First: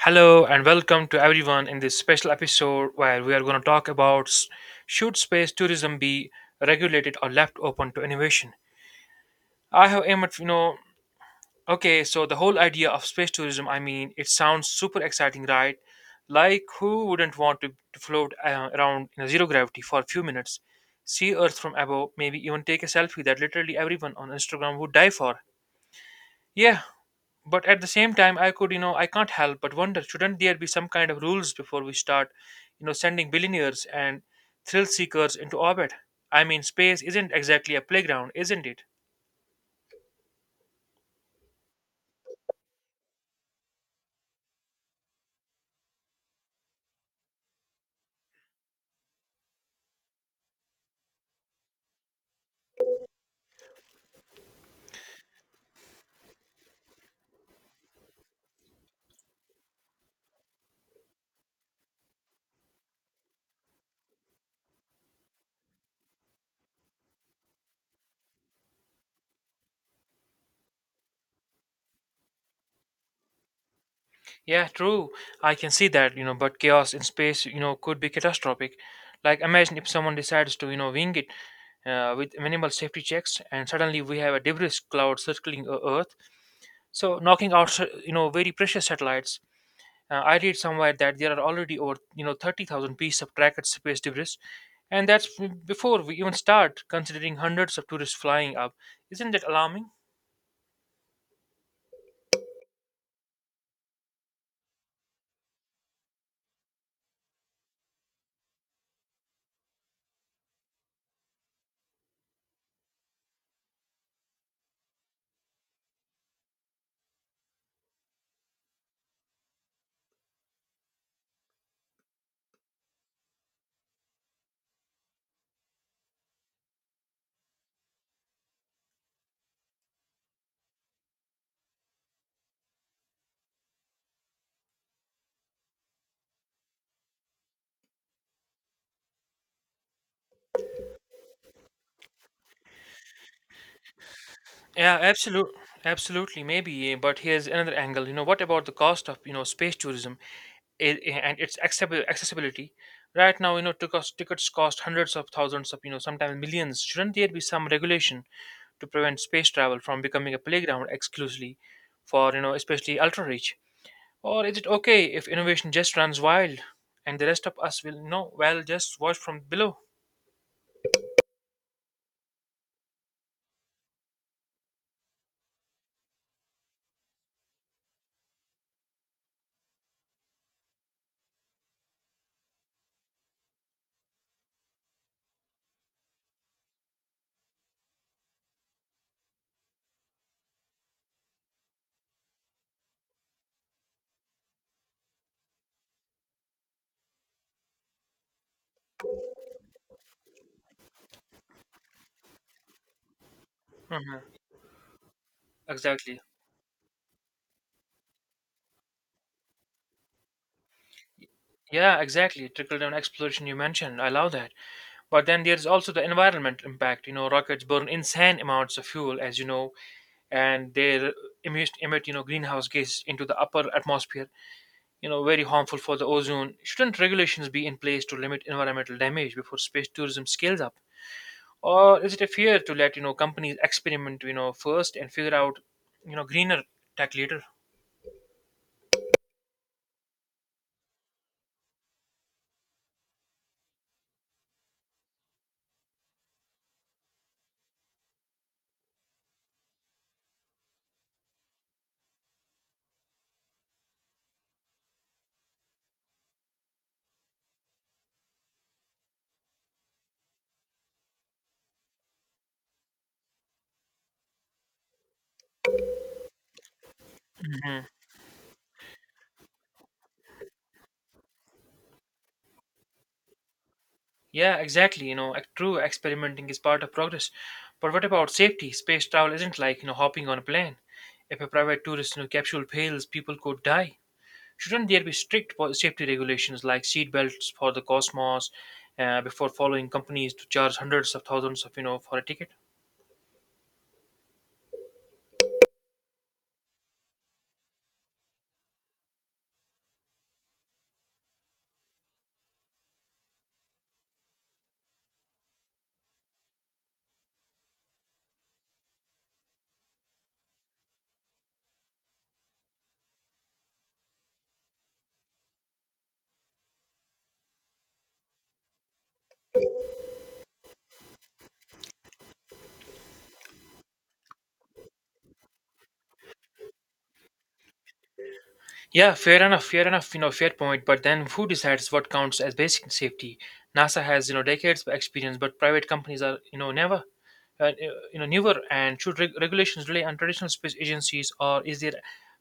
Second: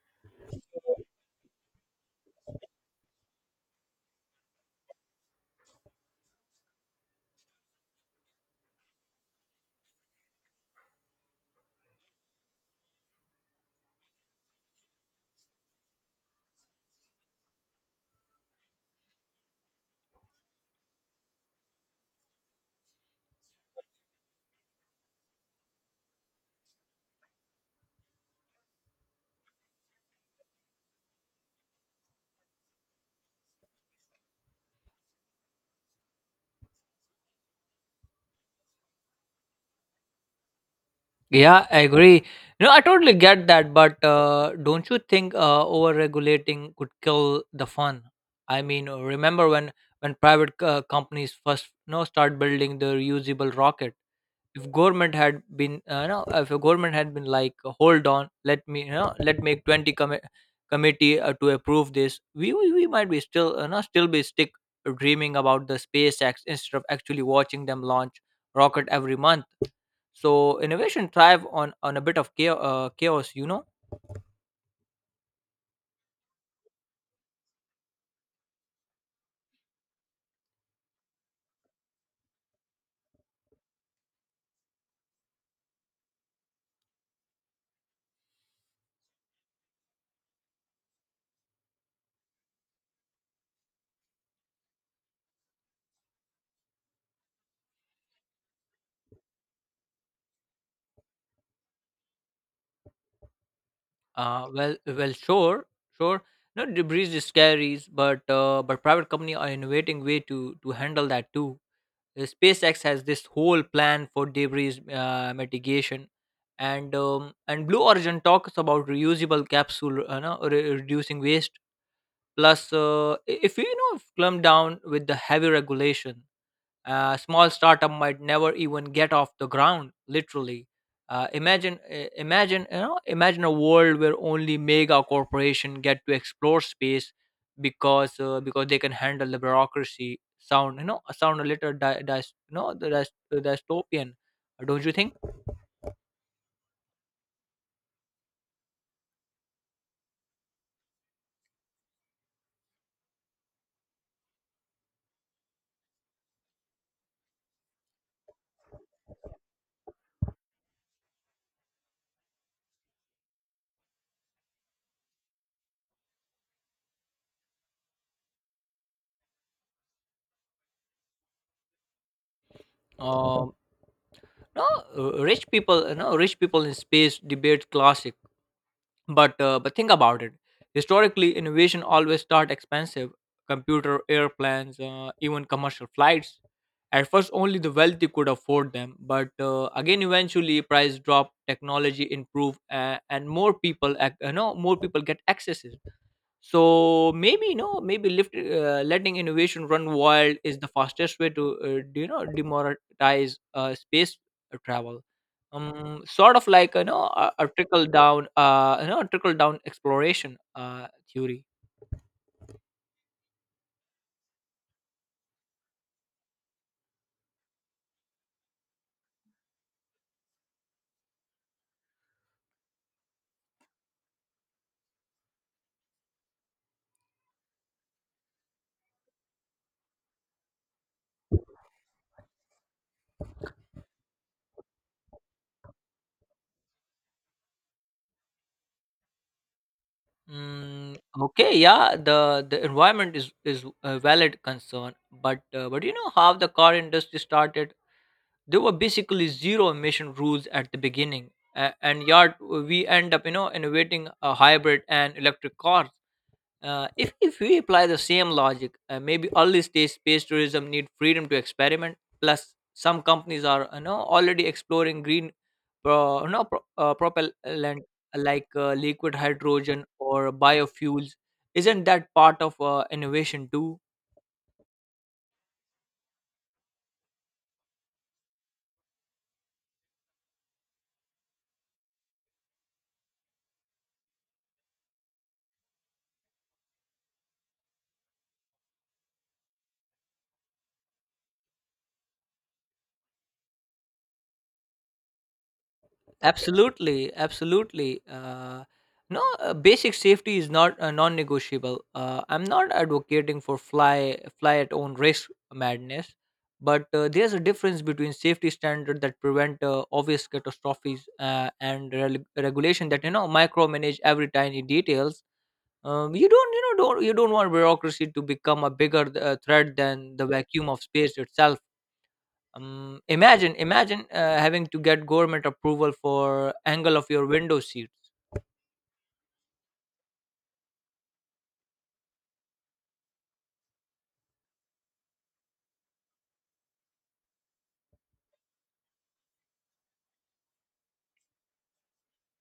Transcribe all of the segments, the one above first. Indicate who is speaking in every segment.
Speaker 1: Hello and welcome to everyone in this special episode where we are going to talk about should space tourism be regulated or left open to innovation. I have aimed at, okay, so the whole idea of space tourism, I mean, it sounds super exciting, right? Like, who wouldn't want to float around in zero gravity for a few minutes, see Earth from above, maybe even take a selfie that literally everyone on Instagram would die for? Yeah, but at the same time, I could you know I can't help but wonder, shouldn't there be some kind of rules before we start sending billionaires and thrill seekers into orbit? I mean, space isn't exactly a playground, isn't it?
Speaker 2: Yeah, I agree. No, I totally get that, but don't you think over-regulating could kill the fun? I mean, remember when private companies first no start building the reusable rocket? If government had been, if a government had been like, hold on, let me, you know, let make 20 committee to approve this, we might be still, no, still be stick dreaming about the SpaceX instead of actually watching them launch rocket every month. So innovation thrive on a bit of chaos, chaos, you know.
Speaker 1: Yeah, true. I can see that, but chaos in space, could be catastrophic. Like, imagine if someone decides to wing it with minimal safety checks and suddenly we have a debris cloud circling Earth, so knocking out very precious satellites. I read somewhere that there are already over 30,000 pieces of tracked space debris, and that's before we even start considering hundreds of tourists flying up. Isn't that alarming?
Speaker 2: Well, sure. Sure. No, debris is scary, but private company are innovating way to handle that too. SpaceX has this whole plan for debris mitigation, and Blue Origin talks about reusable capsule no, re- reducing waste. Plus if you know if clump down with the heavy regulation, a small startup might never even get off the ground, literally. Imagine, you know, imagine a world where only mega corporation get to explore space, because they can handle the bureaucracy. Sound, you know, sound a little, you know, the dystopian, don't you
Speaker 1: Yeah,
Speaker 2: think?
Speaker 1: absolutely, absolutely, maybe. But here's another angle. What about the cost of space tourism and its accessibility? Right now, tickets cost hundreds of thousands of, sometimes millions. Shouldn't there be some regulation to prevent space travel from becoming a playground exclusively for, especially ultra rich? Or is it okay if innovation just runs wild and the rest of us will know, well, just watch from below?
Speaker 2: Um, no, rich people, no, rich people in space debate classic. But think about it. Historically, innovation always start expensive. Computer, airplanes, even commercial flights. At first, only the wealthy could afford them. But again, eventually, price drop, technology improve, and more people, you know, more people get access. So maybe you know maybe lift, letting innovation run wild is the fastest way to do you know demoralize space
Speaker 1: Mhm.
Speaker 2: travel, um,
Speaker 1: Exactly.
Speaker 2: sort of like, you know, a trickle down, you know, a trickle down exploration theory.
Speaker 1: Yeah, exactly. Trickle down exploration you mentioned. I love that. But then there's also the environment impact. Rockets burn insane amounts of fuel, as you know, and they emit, greenhouse gas into the upper atmosphere, very harmful for the ozone. Shouldn't regulations be in place to limit environmental damage before space tourism scales up? Or is it a fear to let companies experiment first and figure out greener tech later?
Speaker 2: Mm, okay, yeah, the environment is a valid concern, but you know how the car industry started. There were basically zero emission rules at the beginning, and yard we end up you know innovating a hybrid and electric car. If we apply the same logic, maybe early stage space tourism need freedom to experiment. Plus, some companies are you know already exploring green, propellant
Speaker 1: Mhm.
Speaker 2: like liquid hydrogen or biofuels. Isn't that part of innovation too?
Speaker 1: Yeah, exactly, true, experimenting is part of progress. But what about safety? Space travel isn't like, hopping on a plane. If a private tourist, capsule fails, people could die. Shouldn't there be strict safety regulations like seat belts for the cosmos before following companies to charge hundreds of thousands of, for a ticket?
Speaker 2: Absolutely, absolutely. No, basic safety is not non-negotiable. I'm not advocating for fly at own risk madness, but there's a difference between safety standard that prevent obvious catastrophes and rel regulation that you know micromanage every tiny details. You don't, you know, don't you don't want bureaucracy to become a bigger threat than the vacuum of space itself. Imagine having to get government approval for angle of your window seats.
Speaker 1: Yeah, fair enough, fair enough, fair point. But then who decides what counts as basic safety? NASA has, decades of experience, but private companies are, never, uh, uh, newer. And should regulations rely on traditional space agencies, or is there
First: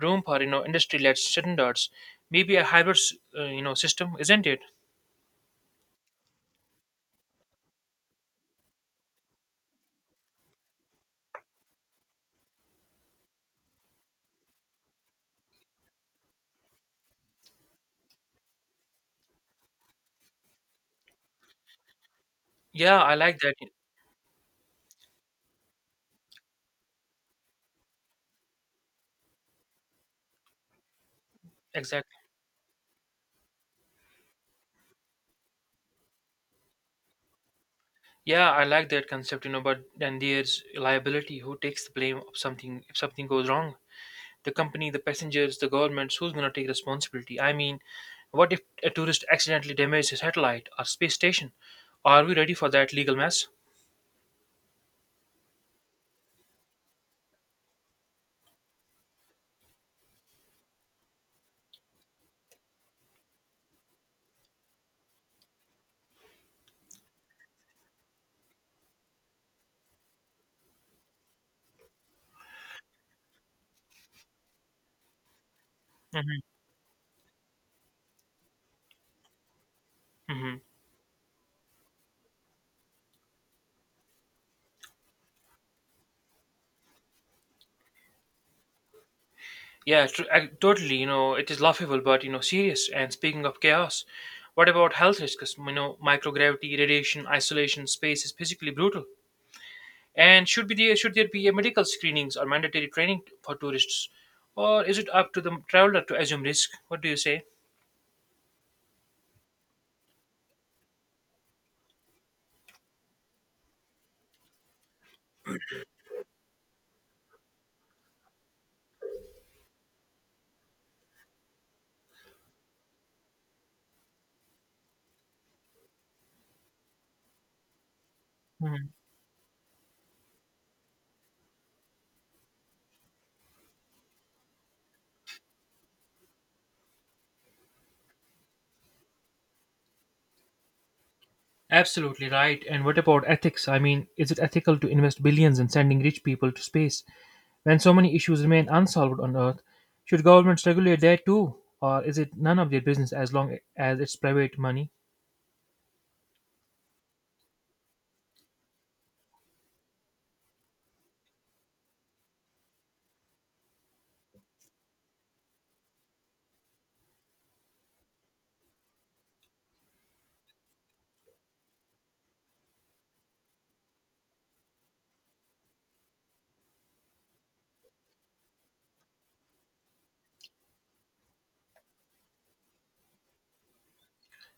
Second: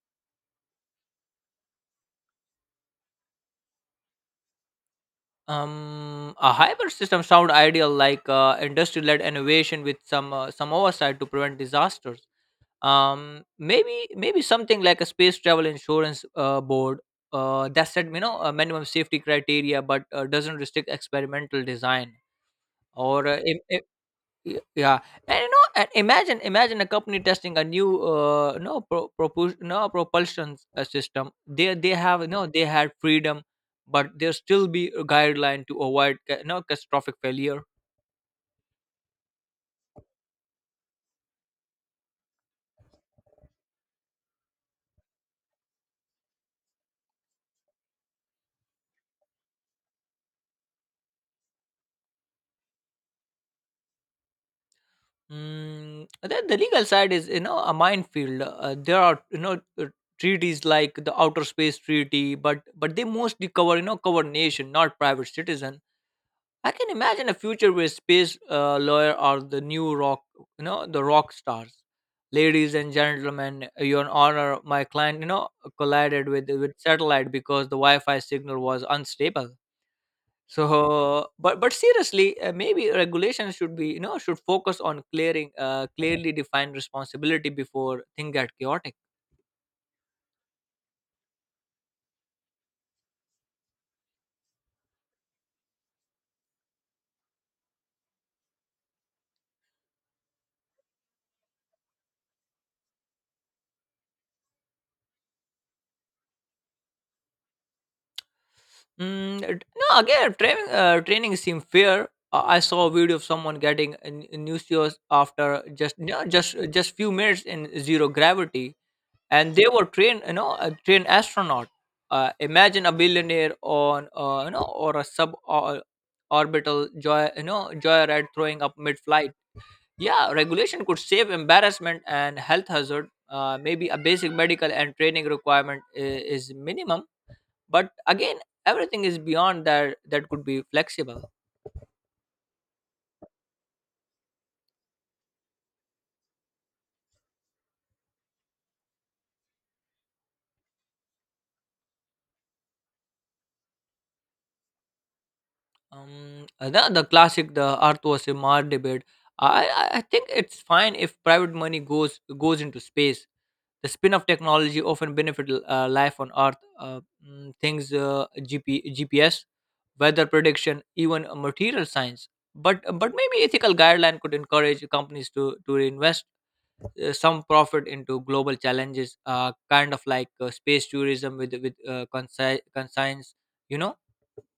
Speaker 1: room for, industry-led standards? Maybe a hybrid, system, isn't it?
Speaker 2: A hybrid system sound ideal, like industry-led innovation with some oversight to prevent disasters. Maybe something like a space travel insurance board that said, you know, a minimum safety criteria, but doesn't restrict experimental design.
Speaker 1: Yeah, I
Speaker 2: or
Speaker 1: like
Speaker 2: uh,
Speaker 1: that.
Speaker 2: im- i- Y- yeah and you know and imagine a company testing a new no pro, propus- no propulsion system. They
Speaker 1: Exactly.
Speaker 2: have you know they had freedom, but there still be a guideline to avoid you know catastrophic failure.
Speaker 1: Yeah, I like that concept, but then there's liability. Who takes the blame of something if something goes wrong? The company, the passengers, the governments, who's going to take responsibility? I mean, what if a tourist accidentally damages a satellite or space station? Are we ready for that legal mess?
Speaker 2: Then the legal side is you know a minefield. There are treaties like the outer space treaty, but they mostly cover you know cover nation, not private citizen. I can imagine a future where space lawyer are the new rock, you know, the rock stars. Ladies and gentlemen, your honor, my client, you know, collided
Speaker 1: Hmm.
Speaker 2: with satellite because the Wi-Fi signal was unstable.
Speaker 1: Hmm.
Speaker 2: So, but seriously, maybe regulation should be, you know, should focus on clearing, clearly defined responsibility before things get chaotic.
Speaker 1: Yeah, totally. It is laughable, but, serious. And speaking of chaos, what about health risks? Microgravity, radiation, isolation, space is physically brutal. And should there be a medical screenings or mandatory training for tourists, or is it up to the traveler to assume risk? What do you say?
Speaker 2: Mm, it- no, again, training training seemed fair. I saw a video of someone getting a a new after just you know, just few minutes in zero gravity, and they were trained, you know, a trained astronaut. Imagine a billionaire on, you know, or a sub or- orbital joy, you know, joyride throwing up mid-flight. Yeah, regulation could save embarrassment and health hazard. Maybe a basic medical and training requirement is minimum, but again everything is beyond that could be flexible.
Speaker 1: Absolutely right. And what about ethics? I mean, is it ethical to invest billions in sending rich people to space when so many issues remain unsolved on Earth? Should governments regulate there too? Or is it none of their business as long as it's private money?
Speaker 2: The, classic, the earth was a Mars debate. I I think it's fine if private money goes into space. The spin of technology often benefit life on earth. Things GPS, weather prediction, even material science. But maybe ethical guideline could encourage companies to reinvest some profit into global challenges, kind of like space tourism with conscience, you know.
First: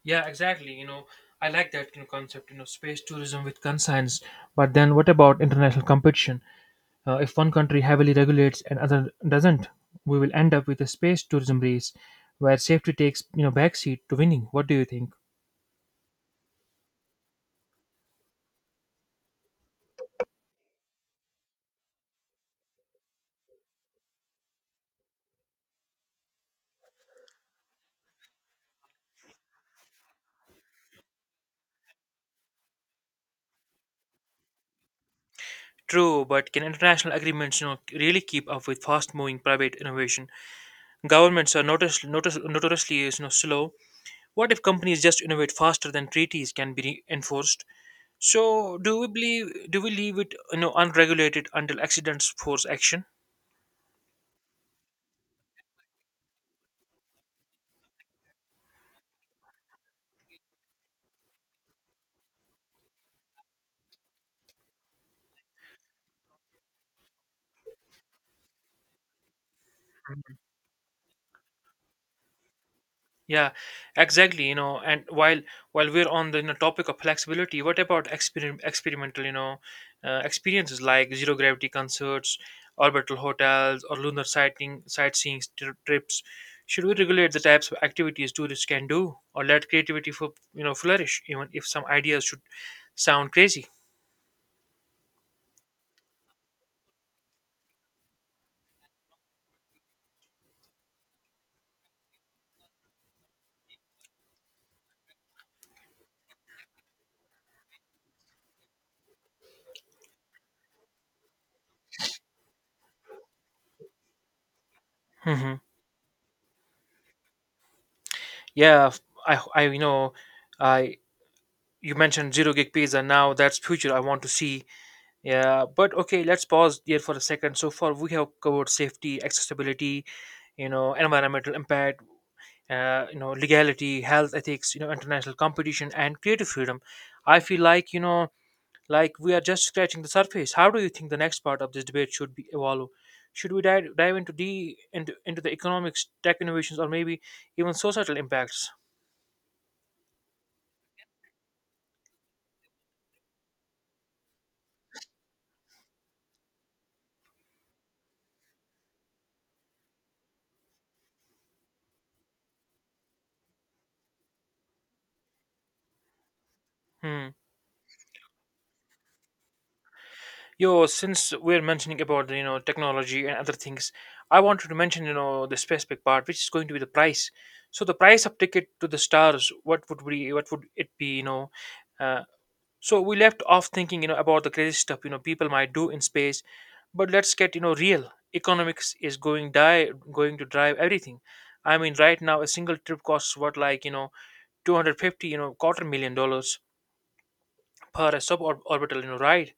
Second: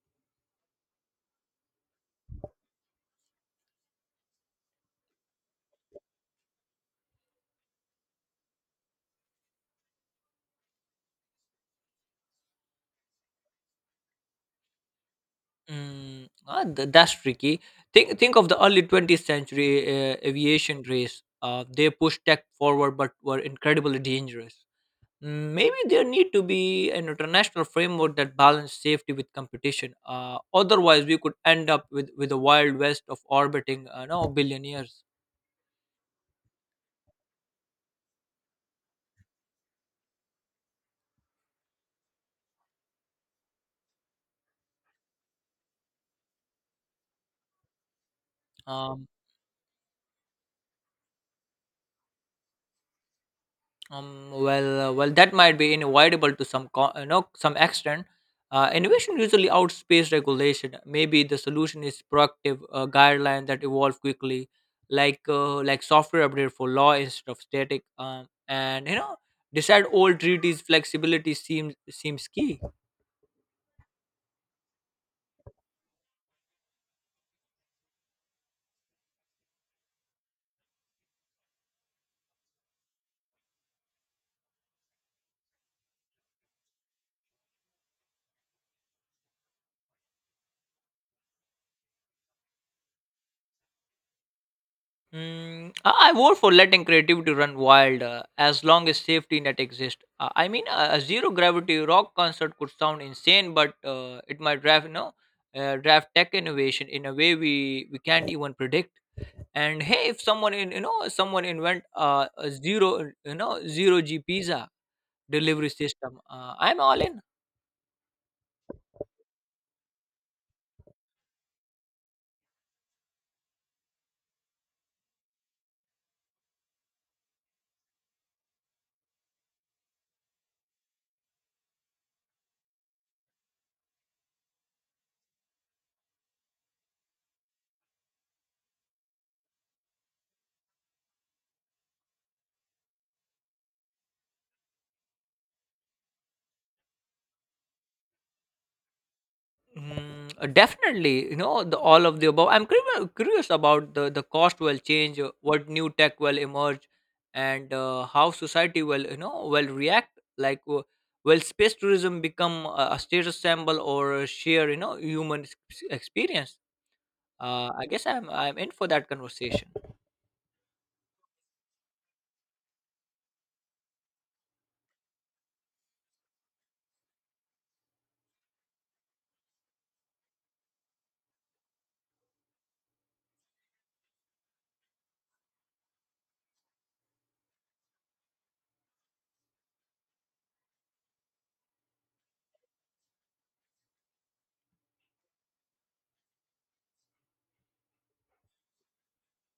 Speaker 1: Yeah, exactly. I like that, concept, space tourism with conscience. But then what about international competition? If one country heavily regulates and other doesn't, we will end up with a space tourism race where safety takes, backseat to winning. What do you think?
Speaker 2: That's tricky. Think of the early 20th century aviation race. They pushed tech forward, but were incredibly dangerous. Maybe there need to be an international framework that balance safety with competition. Otherwise, we could end up with, a wild west of orbiting, no, billionaires.
Speaker 1: True, but can international agreements, really keep up with fast-moving private innovation? Governments are notoriously, slow. What if companies just innovate faster than treaties can be enforced? So, do
Speaker 2: Um,
Speaker 1: we believe? Do we leave it, unregulated until accidents force action?
Speaker 2: well, that might be unavoidable to some, you know, some extent. Innovation usually outpaces regulation. Maybe the solution is proactive guidelines that evolve quickly, like software update for law instead of static. And you know, decide all treaties flexibility seems key.
Speaker 1: Yeah, exactly. And while we're on the, topic of flexibility, what about experimental, experiences like zero gravity concerts, orbital hotels, or lunar sighting sightseeing trips? Should we regulate the types of activities tourists can do, or let creativity for, flourish, even if some ideas should sound crazy?
Speaker 2: I vote for letting creativity run wild as long as safety net exists. I mean, a zero gravity rock concert could sound insane, but it might draft, you know, draft tech innovation in a way we can't even predict. And hey, if someone in you know someone invent a zero you know zero G pizza
Speaker 1: Hmm.
Speaker 2: delivery system, I'm all in.
Speaker 1: Yeah, I, I, you know, I you mentioned zero gig pizza. Now that's future. I want to see. Yeah, but okay, let's pause there for a second. So far, we have covered safety, accessibility, environmental impact, legality, health ethics, international competition, and creative freedom. I feel like, like we are just scratching the surface. How do you think the next part of this debate should be evolve? Should we dive into the economics, tech innovations, or maybe even societal impacts?
Speaker 2: Definitely, you know, the, all of the above. I'm curious about the cost will change, what new tech will emerge, and how society will, you know, will react. Like, will space tourism become a status symbol or a sheer, you know, human experience?
Speaker 1: Hmm.
Speaker 2: I guess I'm in for that conversation.
Speaker 1: Yo, since we're mentioning about technology and other things, I wanted to mention, the specific part, which is going to be the price. So the price of ticket to the stars, what would it be? Uh, so we left off thinking, about the crazy stuff, people might do in space, but let's get, real. Economics is going to drive everything. I mean, right now a single trip costs what, like, 250, quarter million dollars per a suborbital, ride.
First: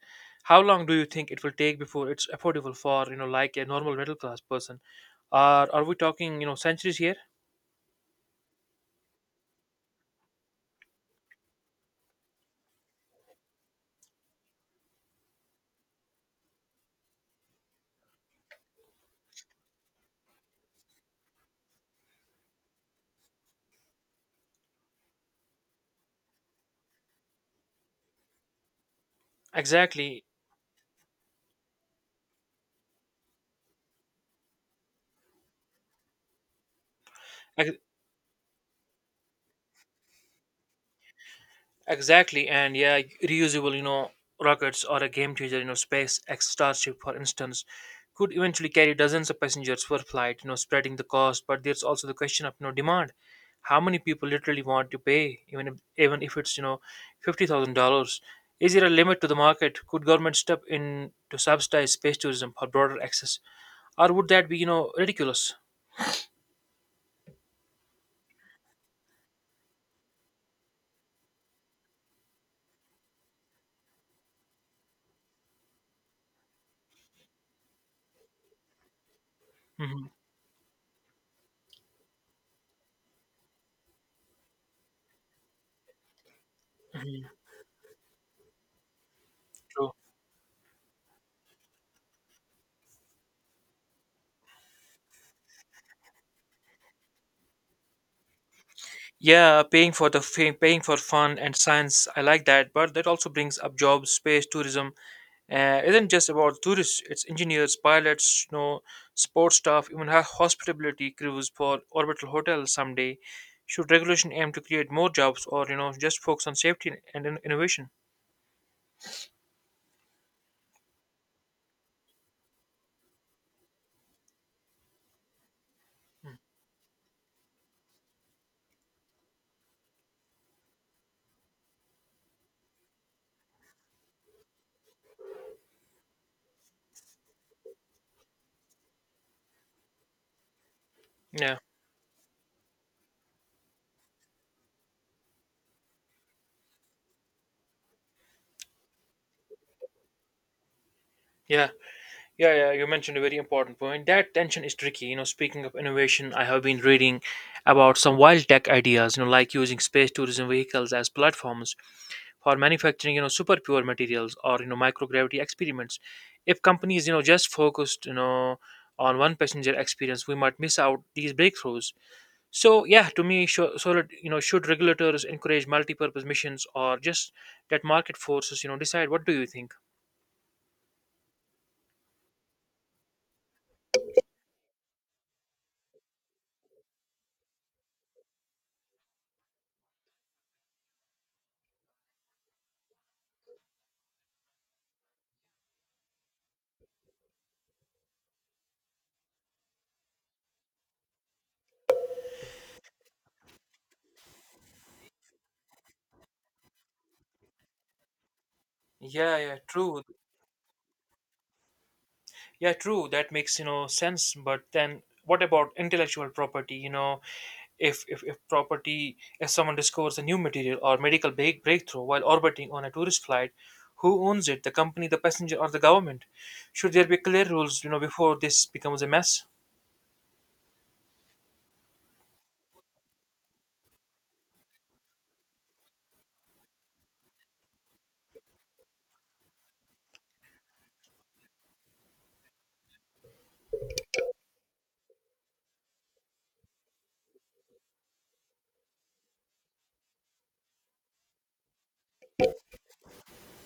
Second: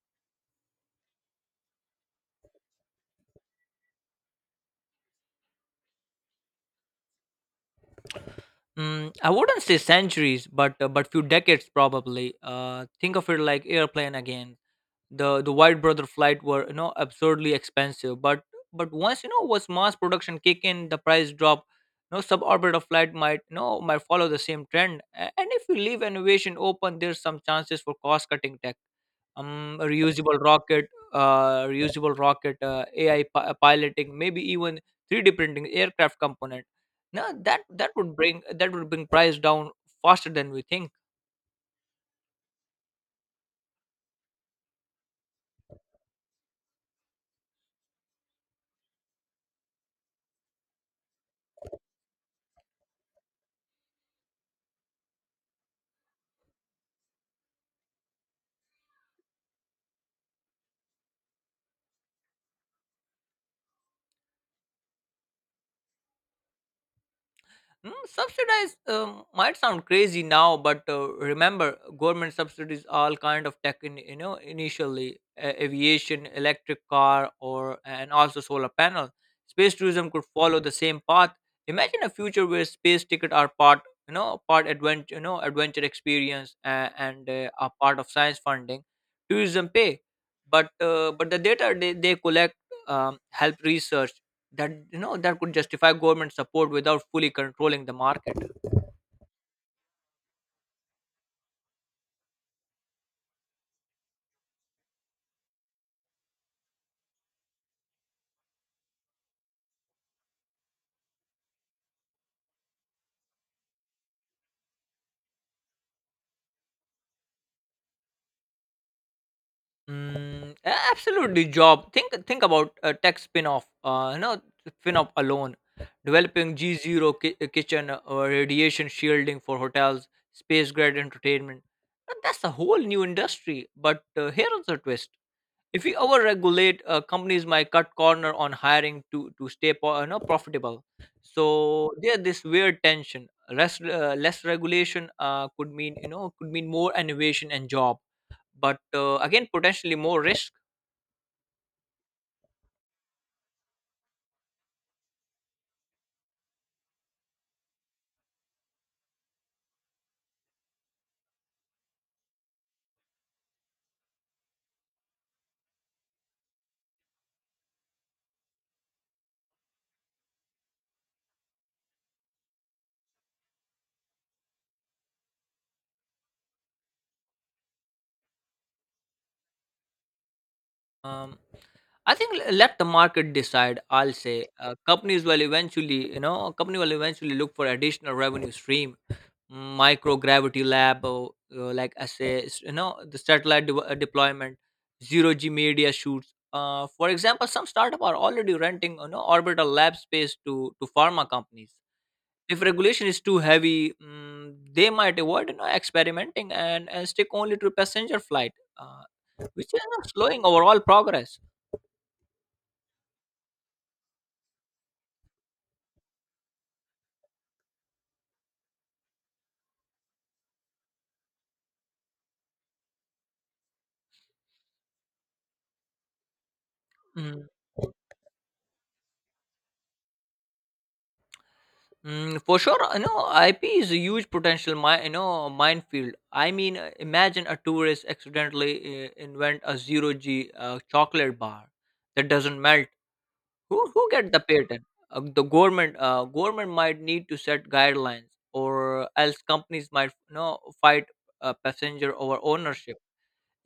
Speaker 1: How long do you think it will take before it's affordable for, like a normal middle class person? Or are we talking, centuries here?
Speaker 2: I wouldn't say centuries, but few decades probably. Think of it like airplane again. The White Brother flight were you know absurdly expensive, but once you know was mass production kick in, the price drop. No, suborbital flight might you know might follow the same trend. And if we leave innovation open, there's some chances for cost cutting. um, a
Speaker 1: Exactly.
Speaker 2: reusable rocket, reusable rocket, AI piloting, maybe even 3D printing aircraft component. Now that would bring price down faster than we think.
Speaker 1: Exactly, and yeah, reusable, rockets or a game changer, space Starship, for instance, could eventually carry dozens of passengers per flight, spreading the cost. But there's also the question of, demand. How many people literally want to pay, even if it's, $50,000? Is there a limit to the market? Could government step in to subsidize space tourism for broader access, or would that be, ridiculous?
Speaker 2: Subsidized might sound crazy now, but remember, government subsidies all kind of tech. You know, initially aviation, electric car, or and also solar panel. Space
Speaker 1: Hmm.
Speaker 2: tourism could follow the same path. Imagine a future where space ticket are part, you know, part adventure, you know, adventure experience, and are part of science funding. Tourism pay, but the data they collect, help research that you know that could justify government support without fully controlling the market.
Speaker 1: Yeah, paying for fun and science, I like that. But that also brings up jobs, space, tourism. Isn't just about tourists. It's engineers, pilots, sports staff, even hospitality crews for orbital hotels someday. Should regulation aim to create more jobs, or, just focus on safety and innovation?
Speaker 2: Absolutely job. Think about a tech spin-off, you know, spin-off alone, developing g zero kitchen or radiation shielding for hotels, space grade entertainment. That's a whole new industry. But here's the twist. If we overregulate, companies might cut corner on hiring to stay you know, profitable. So
Speaker 1: Yeah,
Speaker 2: there's this weird tension. Less regulation could mean you know could mean more innovation and job, but again potentially more risk.
Speaker 1: yeah, yeah, yeah. You mentioned a very important point. That tension is tricky. Speaking of innovation, I have been reading about some wild tech ideas. Like using space tourism vehicles as platforms for manufacturing, super pure materials or, microgravity experiments. If companies, just focused, on one passenger experience, we might miss out these breakthroughs. So yeah, to me, sure, so that, should regulators encourage multi-purpose missions or just that market forces, decide? What do you think?
Speaker 2: Um, I think let the market decide. I'll say companies will eventually you know company will eventually look for additional revenue stream, microgravity lab, or, like essays you know the satellite deployment, zero g media shoots, for example some startup are already renting you know orbital lab space to pharma companies. If regulation is too heavy, they might avoid you know, experimenting and, stick only to passenger flight, uh,
Speaker 1: Yeah, yeah,
Speaker 2: which is you
Speaker 1: true.
Speaker 2: know, slowing overall progress.
Speaker 1: Yeah, true, that makes, sense. But then, what about intellectual property, If someone discovers a new material or medical breakthrough while orbiting on a tourist flight, who owns it? The company, the passenger, or the government? Should there be
Speaker 2: Hmm.
Speaker 1: clear rules, before this becomes a mess?
Speaker 2: For sure, you know, IP is a huge potential, you know, minefield. I mean, imagine a tourist accidentally invent a zero G chocolate bar that doesn't melt. Who get the patent? The government. Government might need to set guidelines, or else companies might you know fight passenger over ownership.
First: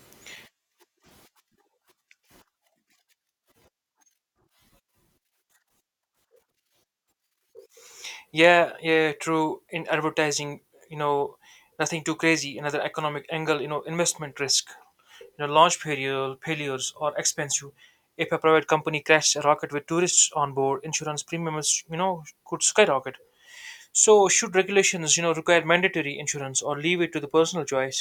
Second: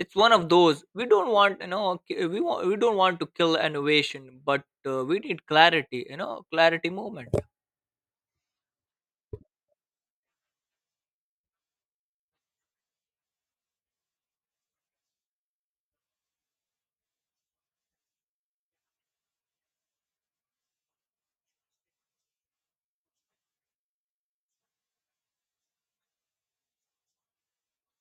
Speaker 2: It's one of those. We don't want you know we don't want to kill innovation, but we need clarity. You know, clarity movement.
Speaker 1: Yeah, yeah, true, in advertising, you know nothing too crazy. Another economic angle, investment risk, launch failures or expensive. If a private company crashes a rocket with tourists on board, insurance premiums, could skyrocket. So, should regulations, require mandatory insurance or leave it to the personal choice?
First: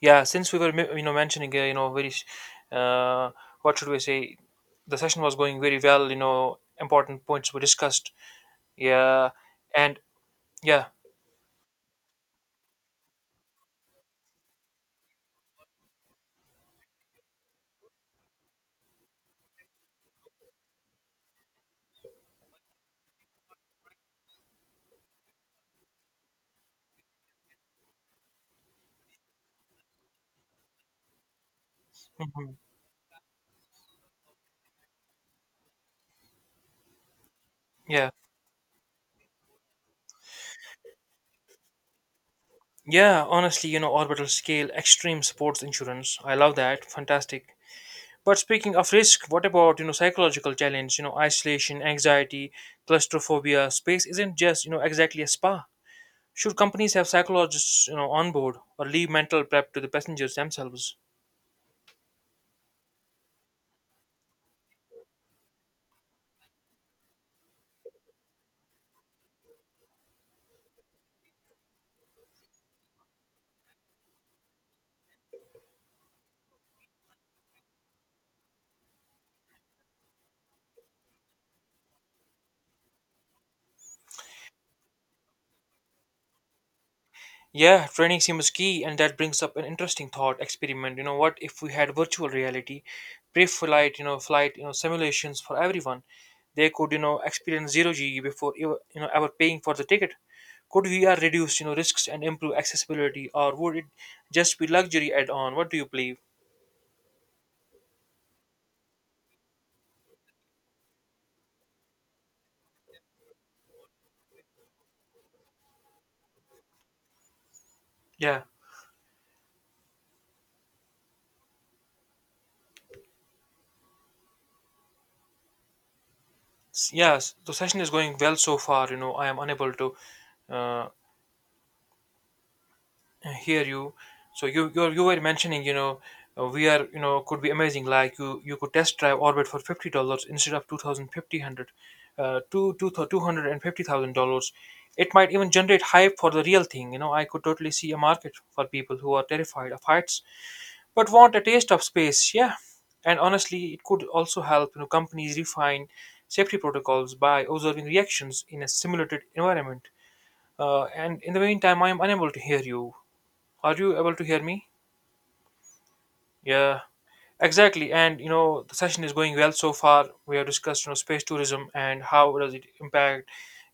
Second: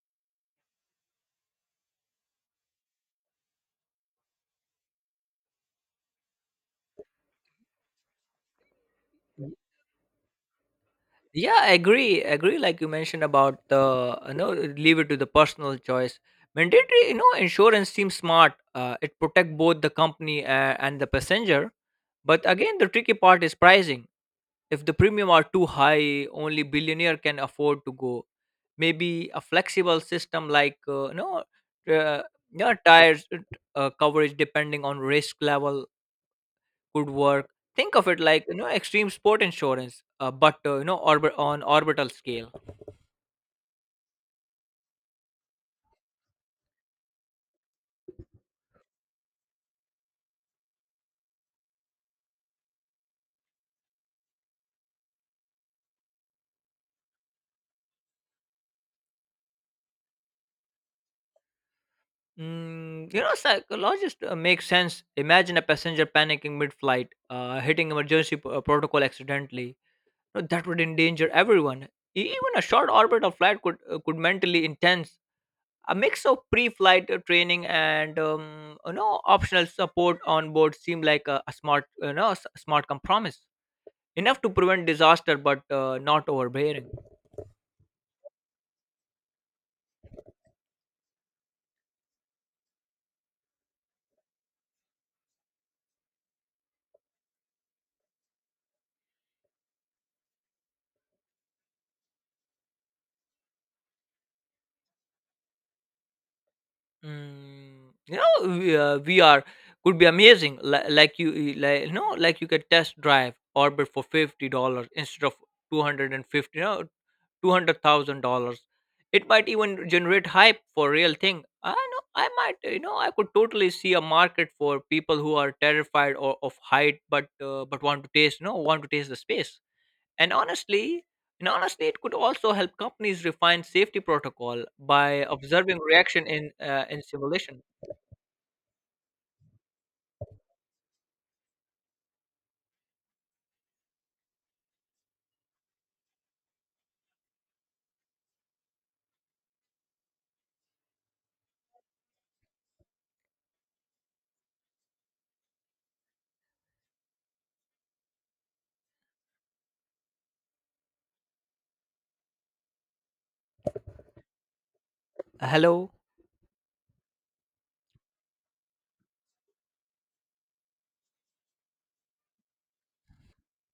Speaker 1: Yeah, since we were, mentioning, very, uh, what should we say? The session was going very well. Important points were discussed. Yeah, and yeah,
Speaker 2: Yeah, agree like you mentioned about the you know leave it to the personal choice. Mandatory you know insurance seems smart. It protect both the company and the passenger, but again the tricky part is pricing. If the premium are too high, only billionaire can afford to go. Maybe a flexible system, like uh,
Speaker 1: mhm,
Speaker 2: you know, tires, coverage depending on risk level, could work. Think of
Speaker 1: yeah,
Speaker 2: it like you know extreme sport insurance, but you know orbit on orbital scale.
Speaker 1: yeah. Honestly, orbital scale extreme sports insurance. I love that. Fantastic. But speaking of risk, what about, psychological challenge? Isolation, anxiety, claustrophobia. Space isn't just, exactly a spa. Should companies have psychologists, on board or leave mental prep to the passengers themselves?
Speaker 2: You know, psychologist makes sense. Imagine a passenger panicking mid-flight, hitting emergency protocol accidentally. No, that would endanger everyone. Even a short orbit of flight could mentally intense. A mix of pre-flight training and you know optional support on board seem like a smart you know smart compromise, enough to prevent disaster but not overbearing.
Speaker 1: Yeah, training seems key, and that brings up an interesting thought experiment. You know what? If we had virtual reality, pre-flight, flight, simulations for everyone, they could, experience zero G before ever, you know ever paying for the ticket. Could VR reduce, risks and improve accessibility, or would it just be luxury add-on? What do you believe?
Speaker 2: You know, VR could be amazing. Like you know, like you could test drive Orbit for $50 instead of 250, you know, two hundred thousand
Speaker 1: Yeah,
Speaker 2: dollars. It might even generate hype for real thing. I know. I might, you know, I could totally see a market for people who are terrified or of height, but
Speaker 1: Yes. The session is
Speaker 2: want to
Speaker 1: going well
Speaker 2: taste, you know,
Speaker 1: so
Speaker 2: want to
Speaker 1: far.
Speaker 2: taste the
Speaker 1: I am
Speaker 2: space.
Speaker 1: unable to
Speaker 2: And
Speaker 1: uh,
Speaker 2: honestly, and honestly, it could also help companies
Speaker 1: hear
Speaker 2: refine
Speaker 1: you.
Speaker 2: safety
Speaker 1: So
Speaker 2: protocol
Speaker 1: you were
Speaker 2: by
Speaker 1: mentioning,
Speaker 2: observing reaction in
Speaker 1: we are, could be
Speaker 2: simulation.
Speaker 1: amazing. Like you could test drive orbit for $50 instead of 2050, two hundred and fifty thousand dollars. It might even generate hype for the real thing. I could totally see a market for people who are terrified of heights but want a taste of space. Yeah. And honestly, it could also help, companies refine safety protocols by observing reactions in a simulated environment. And in the meantime, I am unable to hear you. Are you able to hear me?
Speaker 2: Hello,
Speaker 1: Yeah, exactly. And, the session is going well so far. We have discussed, space tourism and how does it impact,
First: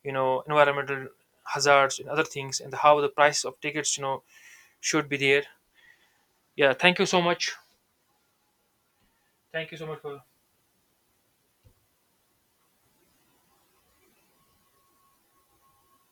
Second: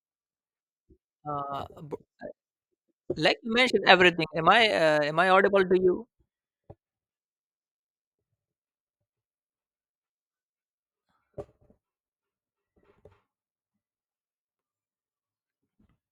Speaker 1: environmental
Speaker 2: uh, b-
Speaker 1: hazards and other things, and how the
Speaker 2: like
Speaker 1: price
Speaker 2: you
Speaker 1: of
Speaker 2: mentioned
Speaker 1: tickets,
Speaker 2: everything. Am I uh,
Speaker 1: should be
Speaker 2: am I
Speaker 1: there.
Speaker 2: audible to you?
Speaker 1: Yeah, thank you so much. Thank you so much for